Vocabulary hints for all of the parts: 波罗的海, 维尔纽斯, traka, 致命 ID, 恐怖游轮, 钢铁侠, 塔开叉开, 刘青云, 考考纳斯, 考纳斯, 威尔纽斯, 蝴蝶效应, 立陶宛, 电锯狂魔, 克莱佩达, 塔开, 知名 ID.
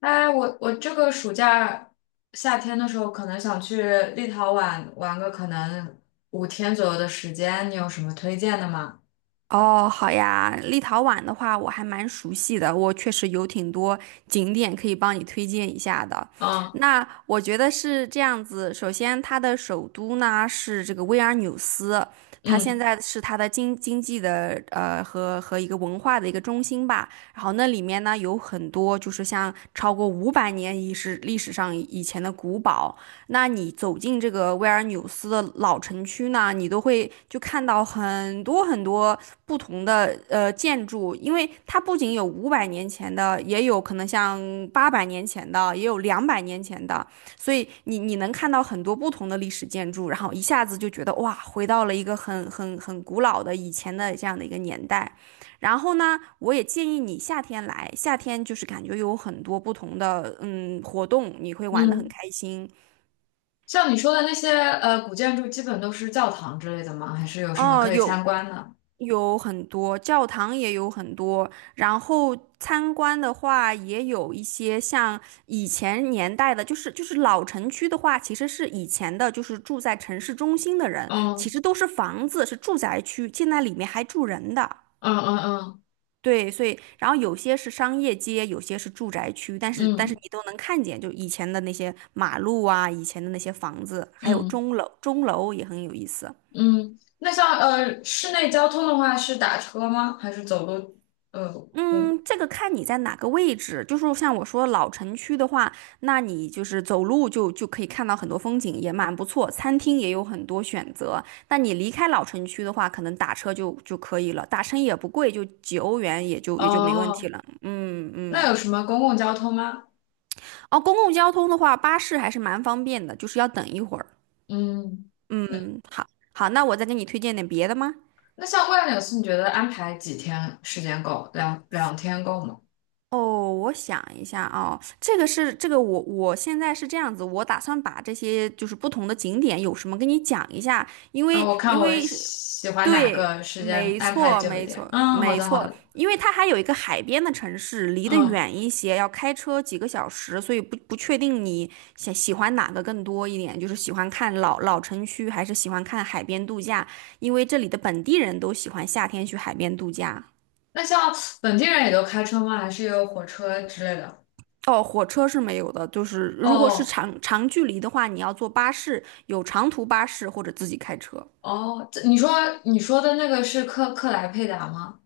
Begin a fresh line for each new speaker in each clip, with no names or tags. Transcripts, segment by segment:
哎，我这个暑假夏天的时候，可能想去立陶宛玩个可能5天左右的时间，你有什么推荐的吗？
哦，好呀，立陶宛的话我还蛮熟悉的，我确实有挺多景点可以帮你推荐一下的。
嗯
那我觉得是这样子，首先它的首都呢是这个维尔纽斯，它现
嗯
在是它的经济的和一个文化的一个中心吧。然后那里面呢有很多就是像超过五百年以是历史上以前的古堡，那你走进这个维尔纽斯的老城区呢，你都会就看到很多很多，不同的建筑，因为它不仅有500年前的，也有可能像800年前的，也有200年前的，所以你能看到很多不同的历史建筑，然后一下子就觉得哇，回到了一个很古老的以前的这样的一个年代。然后呢，我也建议你夏天来，夏天就是感觉有很多不同的活动，你会玩得很
嗯。
开心。
像你说的那些古建筑，基本都是教堂之类的吗？还是有什么
哦，
可以参
有
观的？
有很多，教堂也有很多，然后参观的话也有一些像以前年代的，就是老城区的话，其实是以前的，就是住在城市中心的人，其
嗯
实都是房子，是住宅区，现在里面还住人的。
嗯嗯嗯
对，所以然后有些是商业街，有些是住宅区，但是
嗯
你都能看见，就以前的那些马路啊，以前的那些房子，还有
嗯
钟楼，钟楼也很有意思。
嗯。那像室内交通的话，是打车吗？还是走路？呃嗯
嗯，这个看你在哪个位置，就是像我说老城区的话，那你就是走路就可以看到很多风景，也蛮不错，餐厅也有很多选择。但你离开老城区的话，可能打车就可以了，打车也不贵，就几欧元也就没问题
哦，
了。嗯嗯，
那有什么公共交通吗？
哦，公共交通的话，巴士还是蛮方便的，就是要等一会儿。
嗯。
嗯，好，好，那我再给你推荐点别的吗？
那像万柳寺，你觉得安排几天时间够？两天够吗？
哦，我想一下啊，这个是这个我现在是这样子，我打算把这些就是不同的景点有什么跟你讲一下，因
然
为
后我看
因
我
为是
喜欢哪
对，
个时间
没
安排
错
久一
没
点。
错
嗯，好
没
的好
错，
的。
因为它还有一个海边的城市，离得
嗯，
远一些，要开车几个小时，所以不确定你想喜欢哪个更多一点，就是喜欢看老城区还是喜欢看海边度假，因为这里的本地人都喜欢夏天去海边度假。
那像本地人也都开车吗？还是有火车之类的？
哦，火车是没有的，就是如果是
哦
长距离的话，你要坐巴士，有长途巴士或者自己开车。
哦，这你说的那个是克莱佩达吗？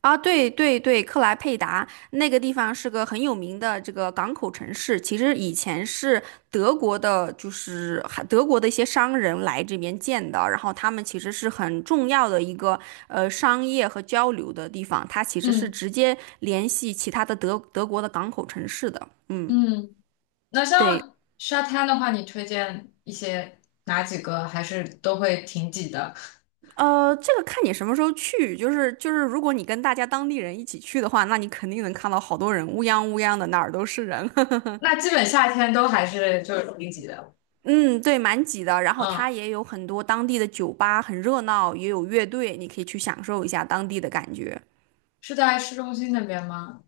啊，对对对，克莱佩达那个地方是个很有名的这个港口城市，其实以前是德国的，就是还德国的一些商人来这边建的，然后他们其实是很重要的一个商业和交流的地方，它其实是
嗯
直接联系其他的德国的港口城市的，嗯。
嗯，那
对，
像沙滩的话，你推荐一些哪几个？还是都会挺挤的？
这个看你什么时候去，就是，如果你跟大家当地人一起去的话，那你肯定能看到好多人，乌泱乌泱的，哪儿都是人。
那基本夏天都还是就是挺挤的。
嗯，对，蛮挤的。然后它
嗯。
也有很多当地的酒吧，很热闹，也有乐队，你可以去享受一下当地的感觉。
是在市中心那边吗？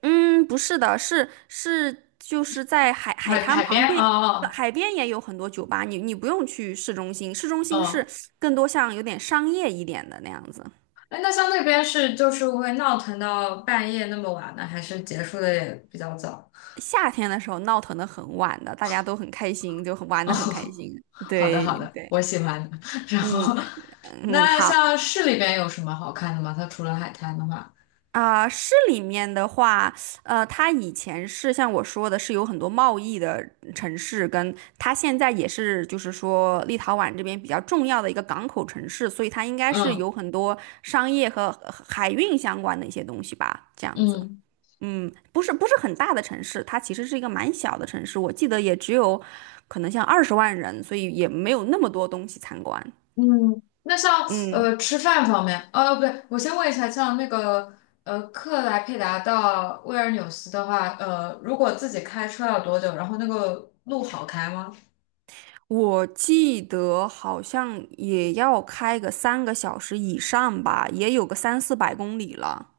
嗯，不是的，是，就是在海海
海
滩
海
旁
边？
边，
哦
海边也有很多酒吧，你不用去市中心，市中
哦
心是
哦，
更多像有点商业一点的那样子。
哎，那像那边是就是会闹腾到半夜那么晚呢，还是结束的也比较早？
夏天的时候闹腾的很晚的，大家都很开心，就很玩
哦，
的很开心。
好的
对
好的，
对，
我喜欢的 然
嗯
后，
嗯，
那像市里边有什么好看的吗？它除了海滩的话，
市里面的话，它以前是像我说的，是有很多贸易的城市，跟它现在也是，就是说立陶宛这边比较重要的一个港口城市，所以它应该是
嗯
有很多商业和海运相关的一些东西吧，这样子。
嗯。
嗯，不是很大的城市，它其实是一个蛮小的城市，我记得也只有可能像20万人，所以也没有那么多东西参观。
嗯，那像
嗯，
吃饭方面，不对，我先问一下，像那个克莱佩达到威尔纽斯的话，如果自己开车要多久？然后那个路好开吗？
我记得好像也要开个3个小时以上吧，也有个三四百公里了。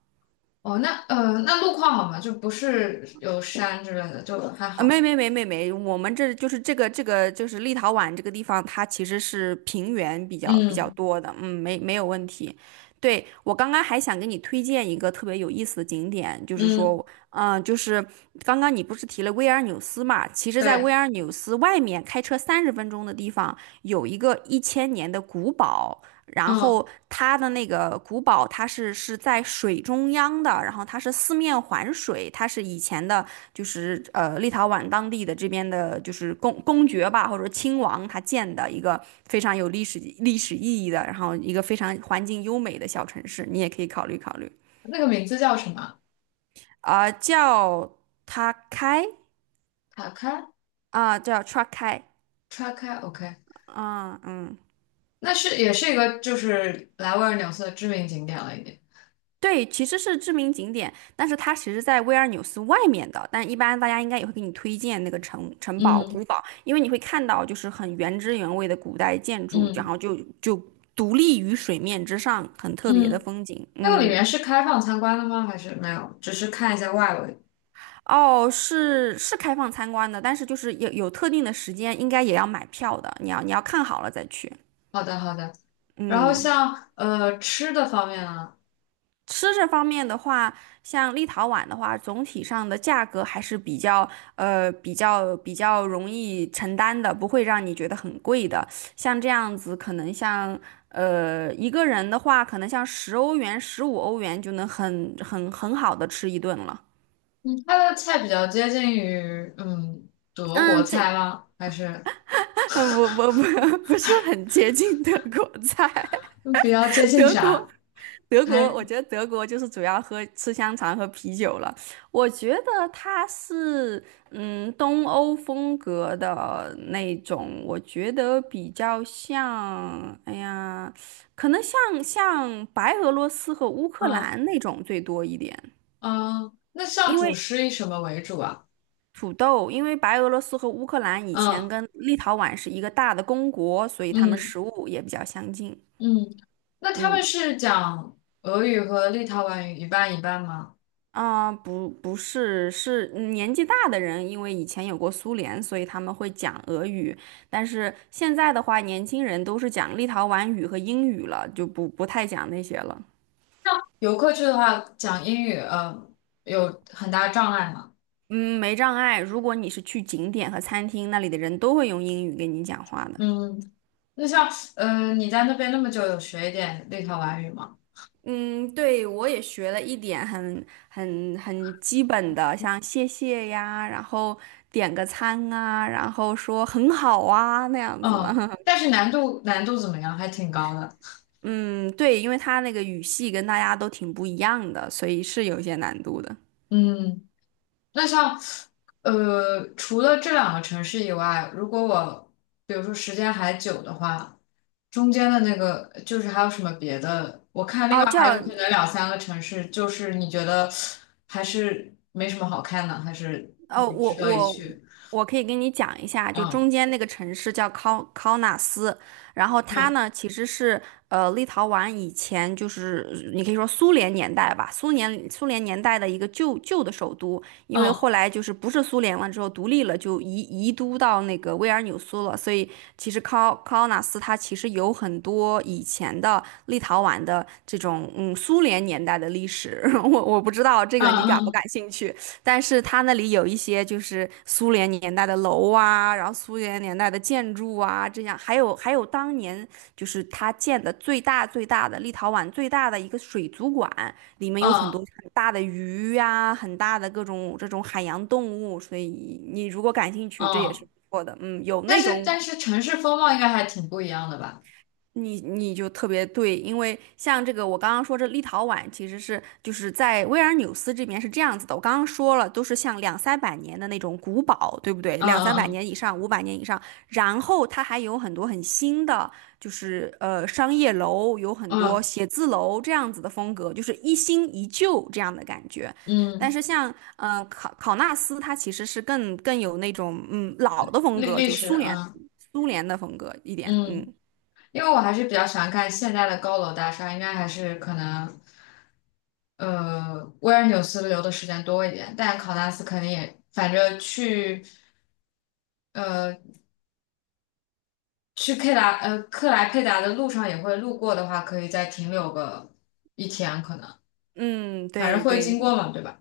哦，那路况好吗？就不是有山之类的，就还
啊，没
好。
没没没没，我们这就是这个就是立陶宛这个地方，它其实是平原比较
嗯
多的，嗯，没有问题。对，我刚刚还想给你推荐一个特别有意思的景点，就是
嗯，
说，就是刚刚你不是提了维尔纽斯嘛？其实，在维
对，
尔纽斯外面开车30分钟的地方，有一个1000年的古堡，然
嗯，
后它的那个古堡，它是在水中央的，然后它是四面环水，它是以前的。就是立陶宛当地的这边的，就是公爵吧，或者说亲王他建的一个非常有历史意义的，然后一个非常环境优美的小城市，你也可以考虑考虑
那个名字叫什么？
叫塔开
塔开
叫 Traka
叉开，OK，
啊，嗯，
那是也是一个就是来威尔纽斯的知名景点了，已经。
对，其实是知名景点，但是它其实在威尔纽斯外面的。但一般大家应该也会给你推荐那个城堡、古
嗯
堡，因为你会看到就是很原汁原味的古代建筑，然
嗯
后就独立于水面之上，很特别的
嗯。
风景。
那个里
嗯，
面是开放参观的吗？还是没有？只是看一下外围。
哦，是开放参观的，但是就是有特定的时间，应该也要买票的。你要看好了再去。
好的，好的。然后
嗯。
像吃的方面啊，
吃这方面的话，像立陶宛的话，总体上的价格还是比较比较容易承担的，不会让你觉得很贵的。像这样子，可能像一个人的话，可能像10欧元、15欧元就能很好的吃一顿了。
它的菜比较接近于德国
嗯，这
菜吗？还是
我不 不是很接近德国菜，
嗯比较接 近
德国
啥？
德国，
还
我觉得德国就是主要喝吃香肠和啤酒了。我觉得它是东欧风格的那种，我觉得比较像，哎呀，可能像白俄罗斯和乌克
嗯
兰那种最多一点，
嗯，那像
因
主
为
食以什么为主啊？
土豆，因为白俄罗斯和乌克兰以前
嗯
跟立陶宛是一个大的公国，所以他们
嗯
食物也比较相近。
嗯，那他
嗯。
们是讲俄语和立陶宛语一半一半吗？
不，不是，是年纪大的人，因为以前有过苏联，所以他们会讲俄语。但是现在的话，年轻人都是讲立陶宛语和英语了，就不太讲那些了。
游客去的话讲英语，有很大障碍吗？
嗯，没障碍。如果你是去景点和餐厅，那里的人都会用英语跟你讲话的。
嗯。那像，你在那边那么久，有学一点立陶宛语吗？
嗯，对，我也学了一点很基本的，像谢谢呀，然后点个餐啊，然后说很好啊那样子的。
嗯，但是难度怎么样？还挺高的。
嗯，对，因为他那个语系跟大家都挺不一样的，所以是有一些难度的。
嗯，那像，除了这两个城市以外，如果我比如说时间还久的话，中间的那个就是还有什么别的？我看另外
哦，
还
叫
有可能两三个城市，就是你觉得还是没什么好看的，还是
哦，
也
我
值得一
我
去？
我可以跟你讲一下，就
嗯
中间那个城市叫考纳斯，然后它
嗯
呢其实是立陶宛以前就是你可以说苏联年代吧，苏联年代的一个旧的首都，因为
嗯
后来就是不是苏联了之后独立了，就移都到那个维尔纽苏了，所以其实考纳斯它其实有很多以前的立陶宛的这种苏联年代的历史，我不知道这
嗯
个你感不
嗯
感兴趣。但是它那里有一些就是苏联年代的楼啊，然后苏联年代的建筑啊，这样还有当年就是它建的最大的立陶宛最大的一个水族馆，里面
嗯
有很
嗯。
多
嗯
很大的鱼呀、很大的各种这种海洋动物，所以你如果感兴趣，这也是
嗯，
不错的。嗯，有
但
那
是
种
但是城市风貌应该还挺不一样的吧？
你就特别对，因为像这个我刚刚说这立陶宛其实是就是在维尔纽斯这边是这样子的，我刚刚说了都是像两三百年的那种古堡，对不对？
嗯
两三百
嗯
年以上，500年以上，然后它还有很多很新的，就是商业楼，有很多
嗯
写字楼这样子的风格，就是一新一旧这样的感觉。
嗯
但
嗯，
是像考纳斯，它其实是更有那种老的风
历
格，
历
就
史，
苏联
嗯
苏联的风格一点，嗯。
嗯，因为我还是比较喜欢看现代的高楼大厦，应该还是可能维尔纽斯留的时间多一点，但考纳斯肯定也，反正呃去克莱佩达的路上也会路过的话，可以再停留个1天，可能
嗯，
反正
对
会
对
经过嘛，对吧？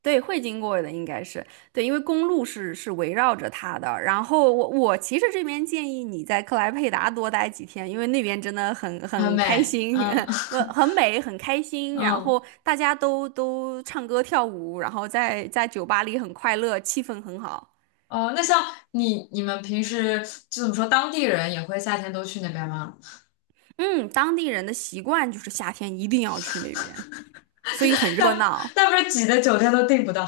对，会经过的应该是对，因为公路是围绕着它的。然后我其实这边建议你在克莱佩达多待几天，因为那边真的很
很
很开
美，
心，
嗯
呃，很 美，很开心。然
嗯。
后大家都唱歌跳舞，然后在酒吧里很快乐，气氛很好。
哦，那像你们平时就怎么说，当地人也会夏天都去那边吗？
嗯，当地人的习惯就是夏天一定要去那边，所以很 热
那
闹。
那不是挤的酒店都订不到？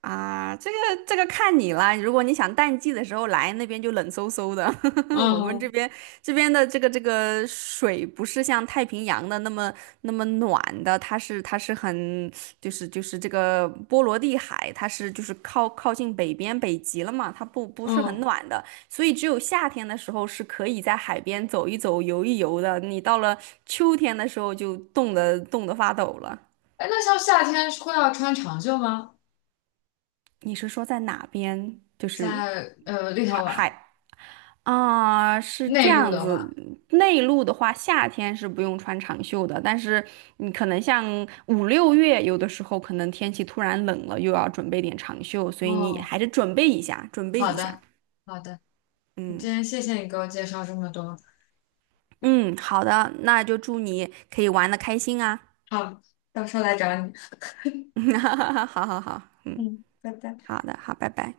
啊，这个这个看你啦。如果你想淡季的时候来，那边就冷飕飕的。我们这
嗯
边这边的这个水不是像太平洋的那么暖的，它是很就是这个波罗的海，它是就是靠近北边北极了嘛，它不是很
嗯，
暖的，所以只有夏天的时候是可以在海边走一走、游一游的。你到了秋天的时候就冻得发抖了。
哎，那像夏天会要穿长袖吗？
你是说在哪边？就是
在立
海
陶宛
海啊，是这
内陆
样
的
子。
话，
内陆的话，夏天是不用穿长袖的，但是你可能像五六月，有的时候可能天气突然冷了，又要准备点长袖，所以你
哦，
还是准备一下，准备
好
一下。
的好的，今
嗯
天谢谢你给我介绍这么多，
嗯，好的，那就祝你可以玩的开心啊。
好，到时候来找你。
好好好，嗯，
嗯，拜拜。
好的，好，拜拜。